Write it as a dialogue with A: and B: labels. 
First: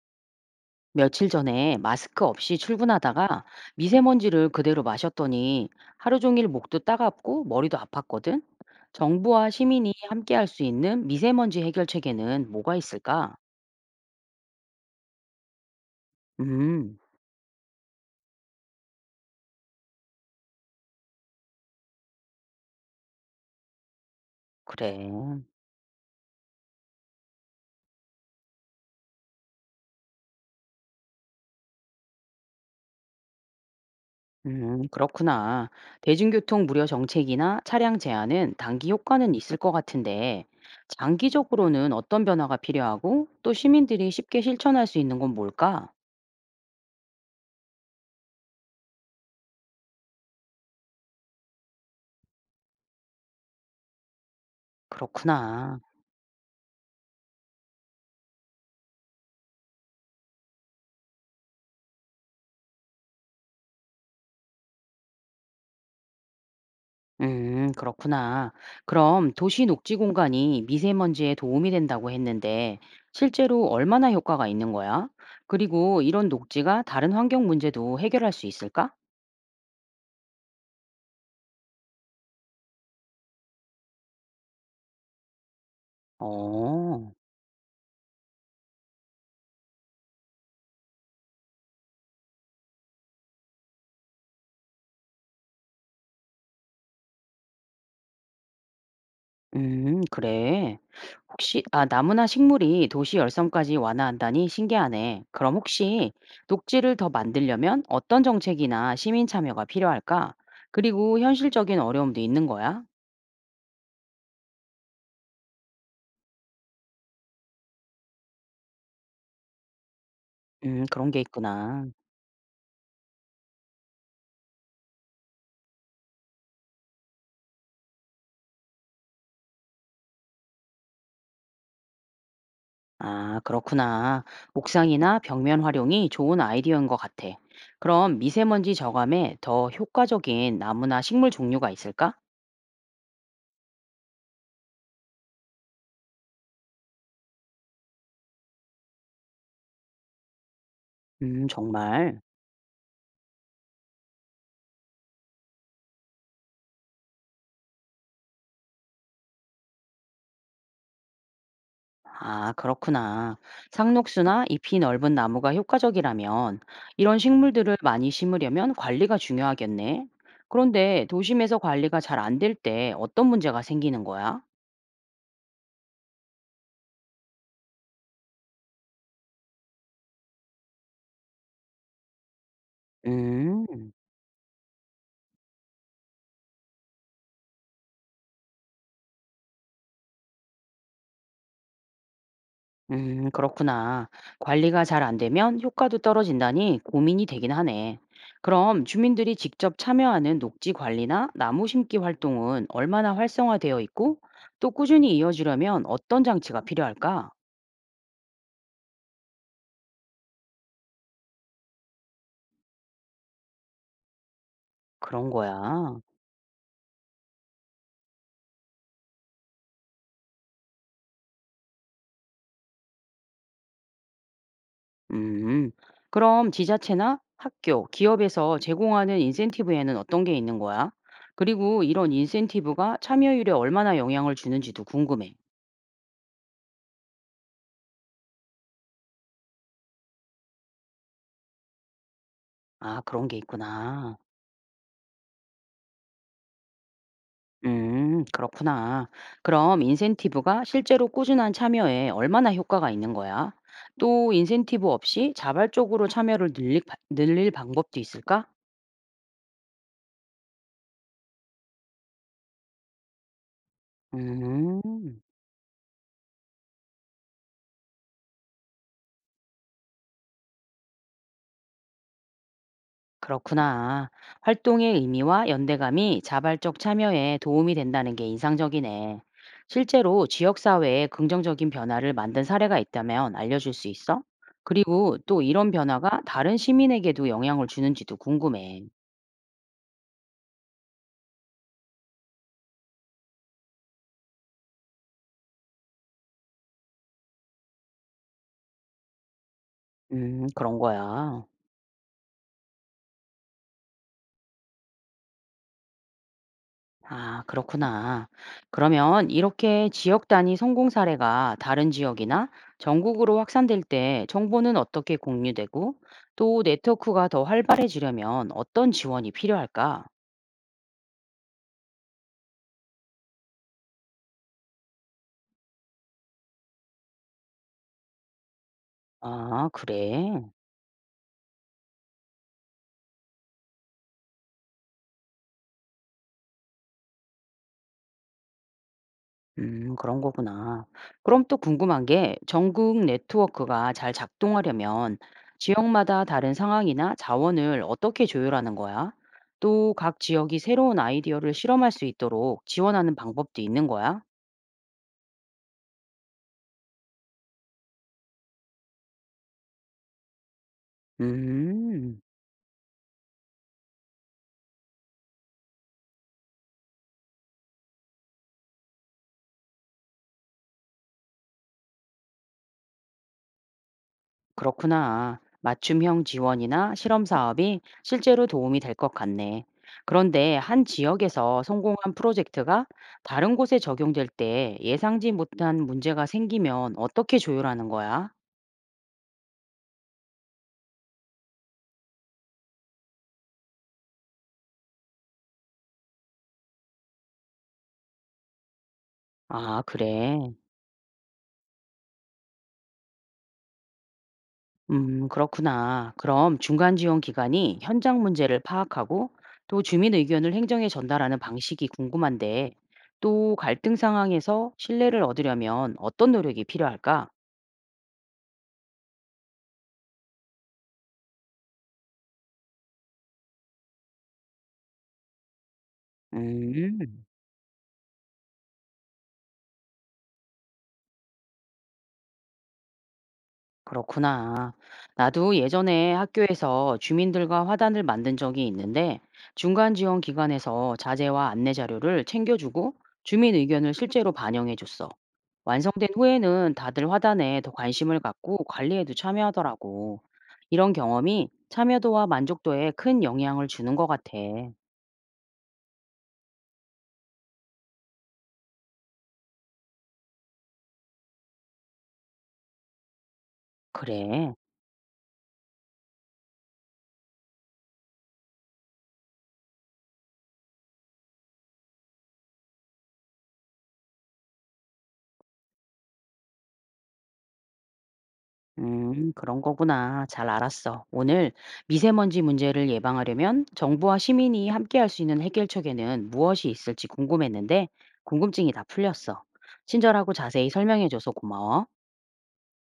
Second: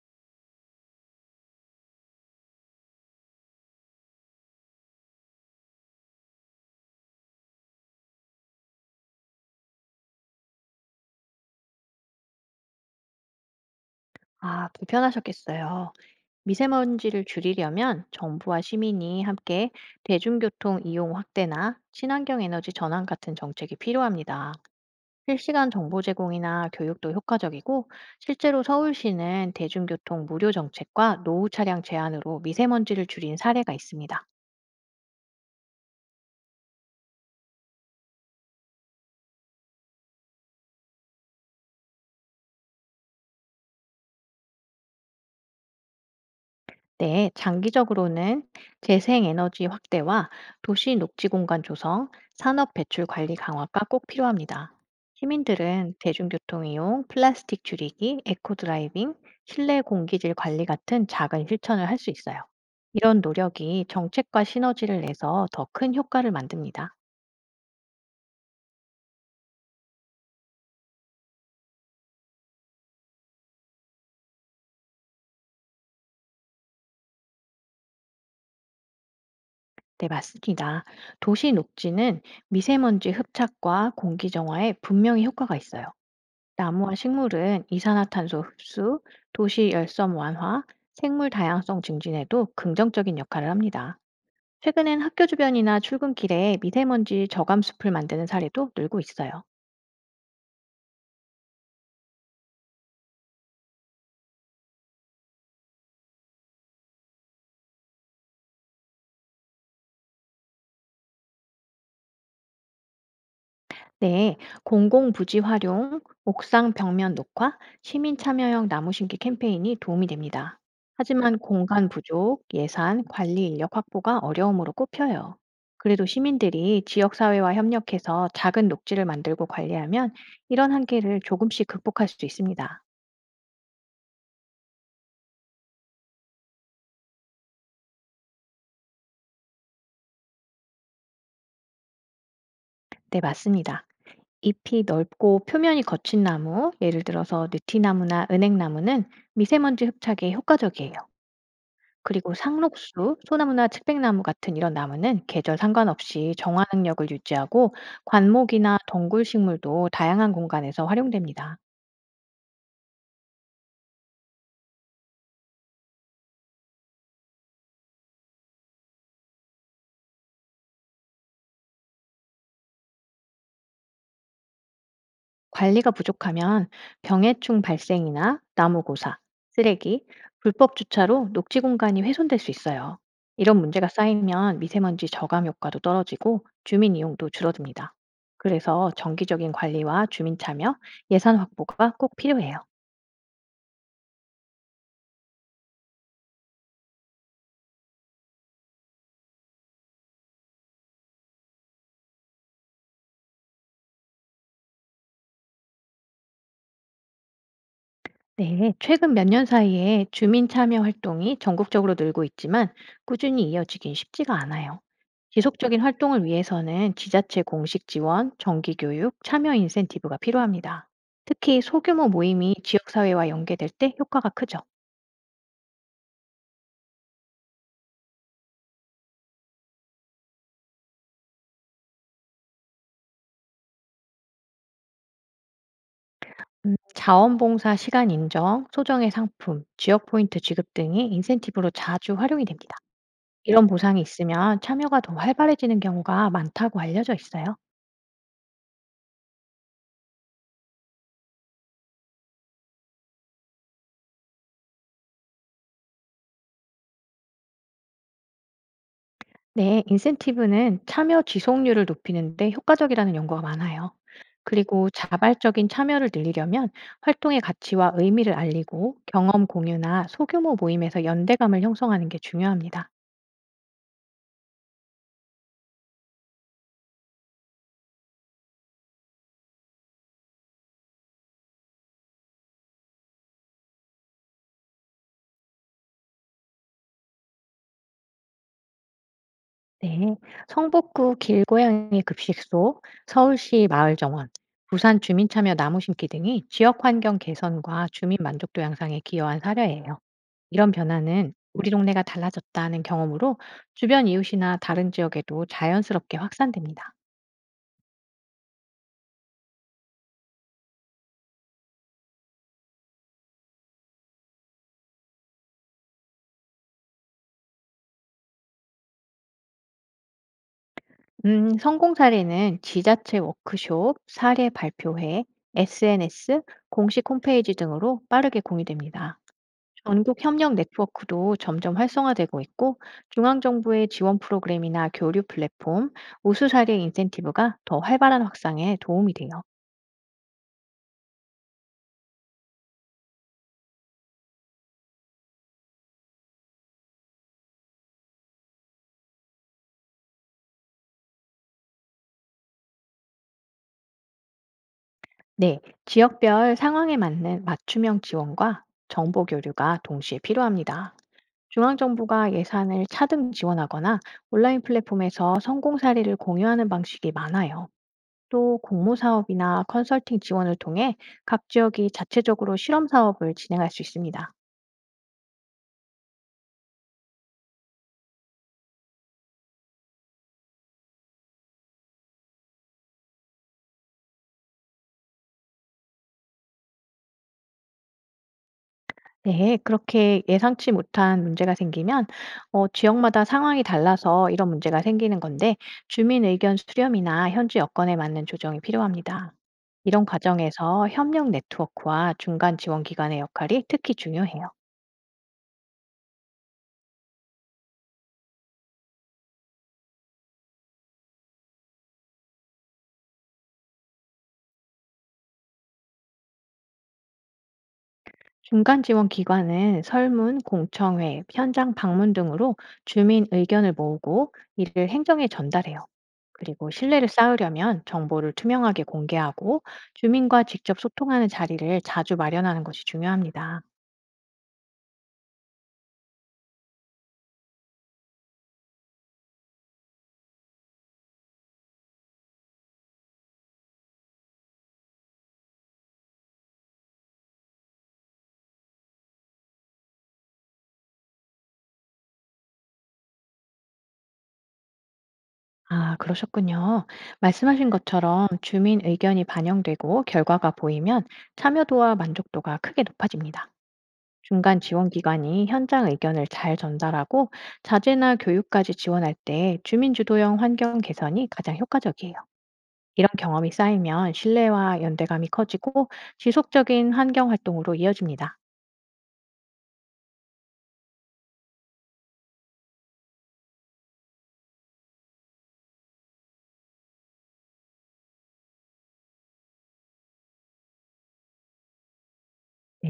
A: 며칠 전에 마스크 없이 출근하다가 미세먼지를 그대로 마셨더니 하루 종일 목도 따갑고 머리도 아팠거든. 정부와 시민이 함께 할 수 있는 미세먼지 해결책에는 뭐가 있을까?
B: 아, 불편하셨겠어요.
A: 음,
B: 미세먼지를 줄이려면 정부와 시민이 함께 대중교통 이용 확대나 친환경 에너지 전환 같은 정책이 필요합니다.
A: 그래.
B: 실시간 정보 제공이나 교육도 효과적이고, 실제로 서울시는 대중교통 무료 정책과 노후 차량 제한으로 미세먼지를 줄인 사례가 있습니다.
A: 그렇구나. 대중교통 무료 정책이나 차량 제한은 단기 효과는 있을 것 같은데, 장기적으로는 어떤 변화가 필요하고, 또 시민들이 쉽게 실천할 수 있는 건 뭘까?
B: 네, 장기적으로는 재생에너지 확대와 도시 녹지 공간 조성, 산업 배출 관리 강화가 꼭 필요합니다.
A: 그렇구나.
B: 시민들은 대중교통 이용, 플라스틱 줄이기, 에코 드라이빙, 실내 공기질 관리 같은 작은 실천을 할 수 있어요. 이런 노력이 정책과 시너지를 내서 더 큰 효과를 만듭니다.
A: 그렇구나. 그럼 도시 녹지 공간이 미세먼지에 도움이 된다고 했는데 실제로 얼마나 효과가 있는 거야? 그리고 이런 녹지가 다른 환경 문제도 해결할 수 있을까?
B: 네, 맞습니다. 도시 녹지는 미세먼지 흡착과 공기 정화에 분명히 효과가 있어요. 나무와
A: 어,
B: 식물은 이산화탄소 흡수, 도시 열섬 완화, 생물 다양성 증진에도 긍정적인 역할을 합니다. 최근엔 학교 주변이나 출근길에 미세먼지 저감 숲을 만드는 사례도 늘고 있어요.
A: 그래. 혹시, 아, 나무나 식물이 도시 열성까지 완화한다니 신기하네. 그럼 혹시 녹지를 더 만들려면 어떤 정책이나 시민 참여가 필요할까? 그리고 현실적인 어려움도 있는 거야?
B: 네, 공공부지 활용, 옥상 벽면 녹화, 시민 참여형 나무 심기 캠페인이 도움이 됩니다.
A: 그런 게
B: 하지만
A: 있구나.
B: 공간 부족, 예산, 관리 인력 확보가 어려움으로 꼽혀요. 그래도 시민들이 지역사회와 협력해서 작은 녹지를 만들고 관리하면 이런 한계를 조금씩 극복할 수 있습니다.
A: 아, 그렇구나. 옥상이나 벽면 활용이 좋은 아이디어인 것 같아. 그럼 미세먼지 저감에 더 효과적인 나무나 식물 종류가 있을까?
B: 네, 맞습니다. 잎이 넓고 표면이 거친 나무, 예를 들어서 느티나무나 은행나무는 미세먼지 흡착에 효과적이에요.
A: 정말.
B: 그리고 상록수, 소나무나 측백나무 같은 이런 나무는 계절 상관없이 정화 능력을 유지하고 관목이나 덩굴 식물도 다양한 공간에서 활용됩니다.
A: 아, 그렇구나. 상록수나 잎이 넓은 나무가 효과적이라면 이런 식물들을 많이 심으려면 관리가 중요하겠네. 그런데 도심에서 관리가 잘 안될 때 어떤 문제가 생기는 거야?
B: 관리가 부족하면 병해충 발생이나 나무 고사, 쓰레기, 불법 주차로 녹지 공간이 훼손될 수 있어요. 이런 문제가
A: 음.
B: 쌓이면 미세먼지 저감 효과도 떨어지고 주민 이용도 줄어듭니다. 그래서 정기적인 관리와 주민 참여, 예산 확보가 꼭 필요해요.
A: 그렇구나. 관리가 잘 안 되면 효과도 떨어진다니 고민이 되긴 하네. 그럼 주민들이 직접 참여하는 녹지 관리나 나무 심기 활동은 얼마나 활성화되어 있고 또 꾸준히 이어지려면 어떤 장치가 필요할까?
B: 네, 최근 몇 년 사이에 주민 참여 활동이 전국적으로 늘고 있지만 꾸준히 이어지긴 쉽지가 않아요.
A: 그런
B: 지속적인
A: 거야.
B: 활동을 위해서는 지자체 공식 지원, 정기 교육, 참여 인센티브가 필요합니다. 특히 소규모 모임이 지역사회와 연계될 때 효과가 크죠.
A: 음, 그럼 지자체나 학교, 기업에서 제공하는 인센티브에는 어떤 게 있는 거야? 그리고 이런 인센티브가 참여율에 얼마나 영향을 주는지도 궁금해.
B: 자원봉사 시간 인정, 소정의 상품, 지역 포인트 지급 등이 인센티브로 자주 활용이 됩니다.
A: 아, 그런 게
B: 이런 보상이
A: 있구나.
B: 있으면 참여가 더 활발해지는 경우가 많다고 알려져 있어요.
A: 그렇구나. 그럼 인센티브가 실제로 꾸준한 참여에 얼마나 효과가 있는 거야? 또 인센티브 없이 자발적으로 참여를 늘릴, 늘릴 방법도 있을까?
B: 네, 인센티브는 참여 지속률을 높이는데 효과적이라는 연구가 많아요. 그리고
A: 음,
B: 자발적인 참여를 늘리려면 활동의 가치와 의미를 알리고 경험 공유나 소규모 모임에서 연대감을 형성하는 게 중요합니다.
A: 그렇구나. 활동의 의미와 연대감이 자발적 참여에 도움이 된다는 게 인상적이네. 실제로 지역사회에 긍정적인 변화를 만든 사례가 있다면 알려줄 수 있어? 그리고 또 이런 변화가 다른 시민에게도 영향을 주는지도 궁금해.
B: 네, 성북구 길고양이 급식소, 서울시 마을정원, 부산 주민참여 나무 심기 등이 지역 환경 개선과 주민 만족도 향상에 기여한 사례예요. 이런
A: 그런
B: 변화는
A: 거야.
B: "우리 동네가 달라졌다."는 경험으로 주변 이웃이나 다른 지역에도 자연스럽게 확산됩니다.
A: 아, 그렇구나. 그러면 이렇게 지역 단위 성공 사례가 다른 지역이나 전국으로 확산될 때 정보는 어떻게 공유되고 또 네트워크가 더 활발해지려면 어떤 지원이 필요할까?
B: 성공 사례는 지자체 워크숍, 사례 발표회, SNS, 공식 홈페이지 등으로 빠르게 공유됩니다.
A: 아,
B: 전국
A: 그래.
B: 협력 네트워크도 점점 활성화되고 있고, 중앙정부의 지원 프로그램이나 교류 플랫폼, 우수 사례 인센티브가 더 활발한 확산에 도움이 돼요.
A: 그런 거구나. 그럼 또 궁금한 게 전국 네트워크가 잘 작동하려면 지역마다 다른 상황이나 자원을 어떻게 조율하는 거야? 또 각 지역이 새로운 아이디어를 실험할 수 있도록 지원하는 방법도 있는 거야?
B: 네, 지역별 상황에 맞는 맞춤형 지원과 정보 교류가 동시에 필요합니다.
A: 음,
B: 중앙정부가 예산을 차등 지원하거나 온라인 플랫폼에서 성공 사례를 공유하는 방식이 많아요. 또 공모사업이나 컨설팅 지원을 통해 각 지역이 자체적으로 실험 사업을 진행할 수 있습니다.
A: 그렇구나. 맞춤형 지원이나 실험 사업이 실제로 도움이 될 것 같네. 그런데 한 지역에서 성공한 프로젝트가 다른 곳에 적용될 때 예상지 못한 문제가 생기면 어떻게 조율하는 거야?
B: 네, 그렇게 예상치 못한 문제가 생기면 지역마다 상황이 달라서 이런 문제가 생기는 건데 주민 의견 수렴이나 현지 여건에 맞는 조정이 필요합니다.
A: 아,
B: 이런
A: 그래.
B: 과정에서 협력 네트워크와 중간 지원 기관의 역할이 특히 중요해요.
A: 그렇구나. 그럼 중간 지원 기관이 현장 문제를 파악하고 또 주민 의견을 행정에 전달하는 방식이 궁금한데 또 갈등 상황에서 신뢰를 얻으려면 어떤 노력이 필요할까?
B: 중간 지원 기관은 설문, 공청회, 현장 방문 등으로 주민 의견을 모으고 이를 행정에 전달해요. 그리고
A: 음,
B: 신뢰를 쌓으려면 정보를 투명하게 공개하고 주민과 직접 소통하는 자리를 자주 마련하는 것이 중요합니다.
A: 그렇구나. 나도 예전에 학교에서 주민들과 화단을 만든 적이 있는데 중간 지원 기관에서 자재와 안내 자료를 챙겨주고 주민 의견을 실제로 반영해줬어. 완성된 후에는 다들 화단에 더 관심을 갖고 관리에도 참여하더라고. 이런 경험이 참여도와 만족도에 큰 영향을 주는 것 같아.
B: 아, 그러셨군요. 말씀하신 것처럼 주민 의견이 반영되고 결과가 보이면 참여도와 만족도가 크게 높아집니다.
A: 그래.
B: 중간 지원 기관이 현장 의견을 잘 전달하고 자제나 교육까지 지원할 때 주민 주도형 환경 개선이 가장 효과적이에요. 이런 경험이 쌓이면 신뢰와 연대감이 커지고 지속적인 환경 활동으로 이어집니다.
A: 그런 거구나. 잘 알았어. 오늘 미세먼지 문제를 예방하려면 정부와 시민이 함께 할 수 있는 해결책에는 무엇이 있을지 궁금했는데 궁금증이 다 풀렸어. 친절하고 자세히 설명해줘서 고마워.
B: 네.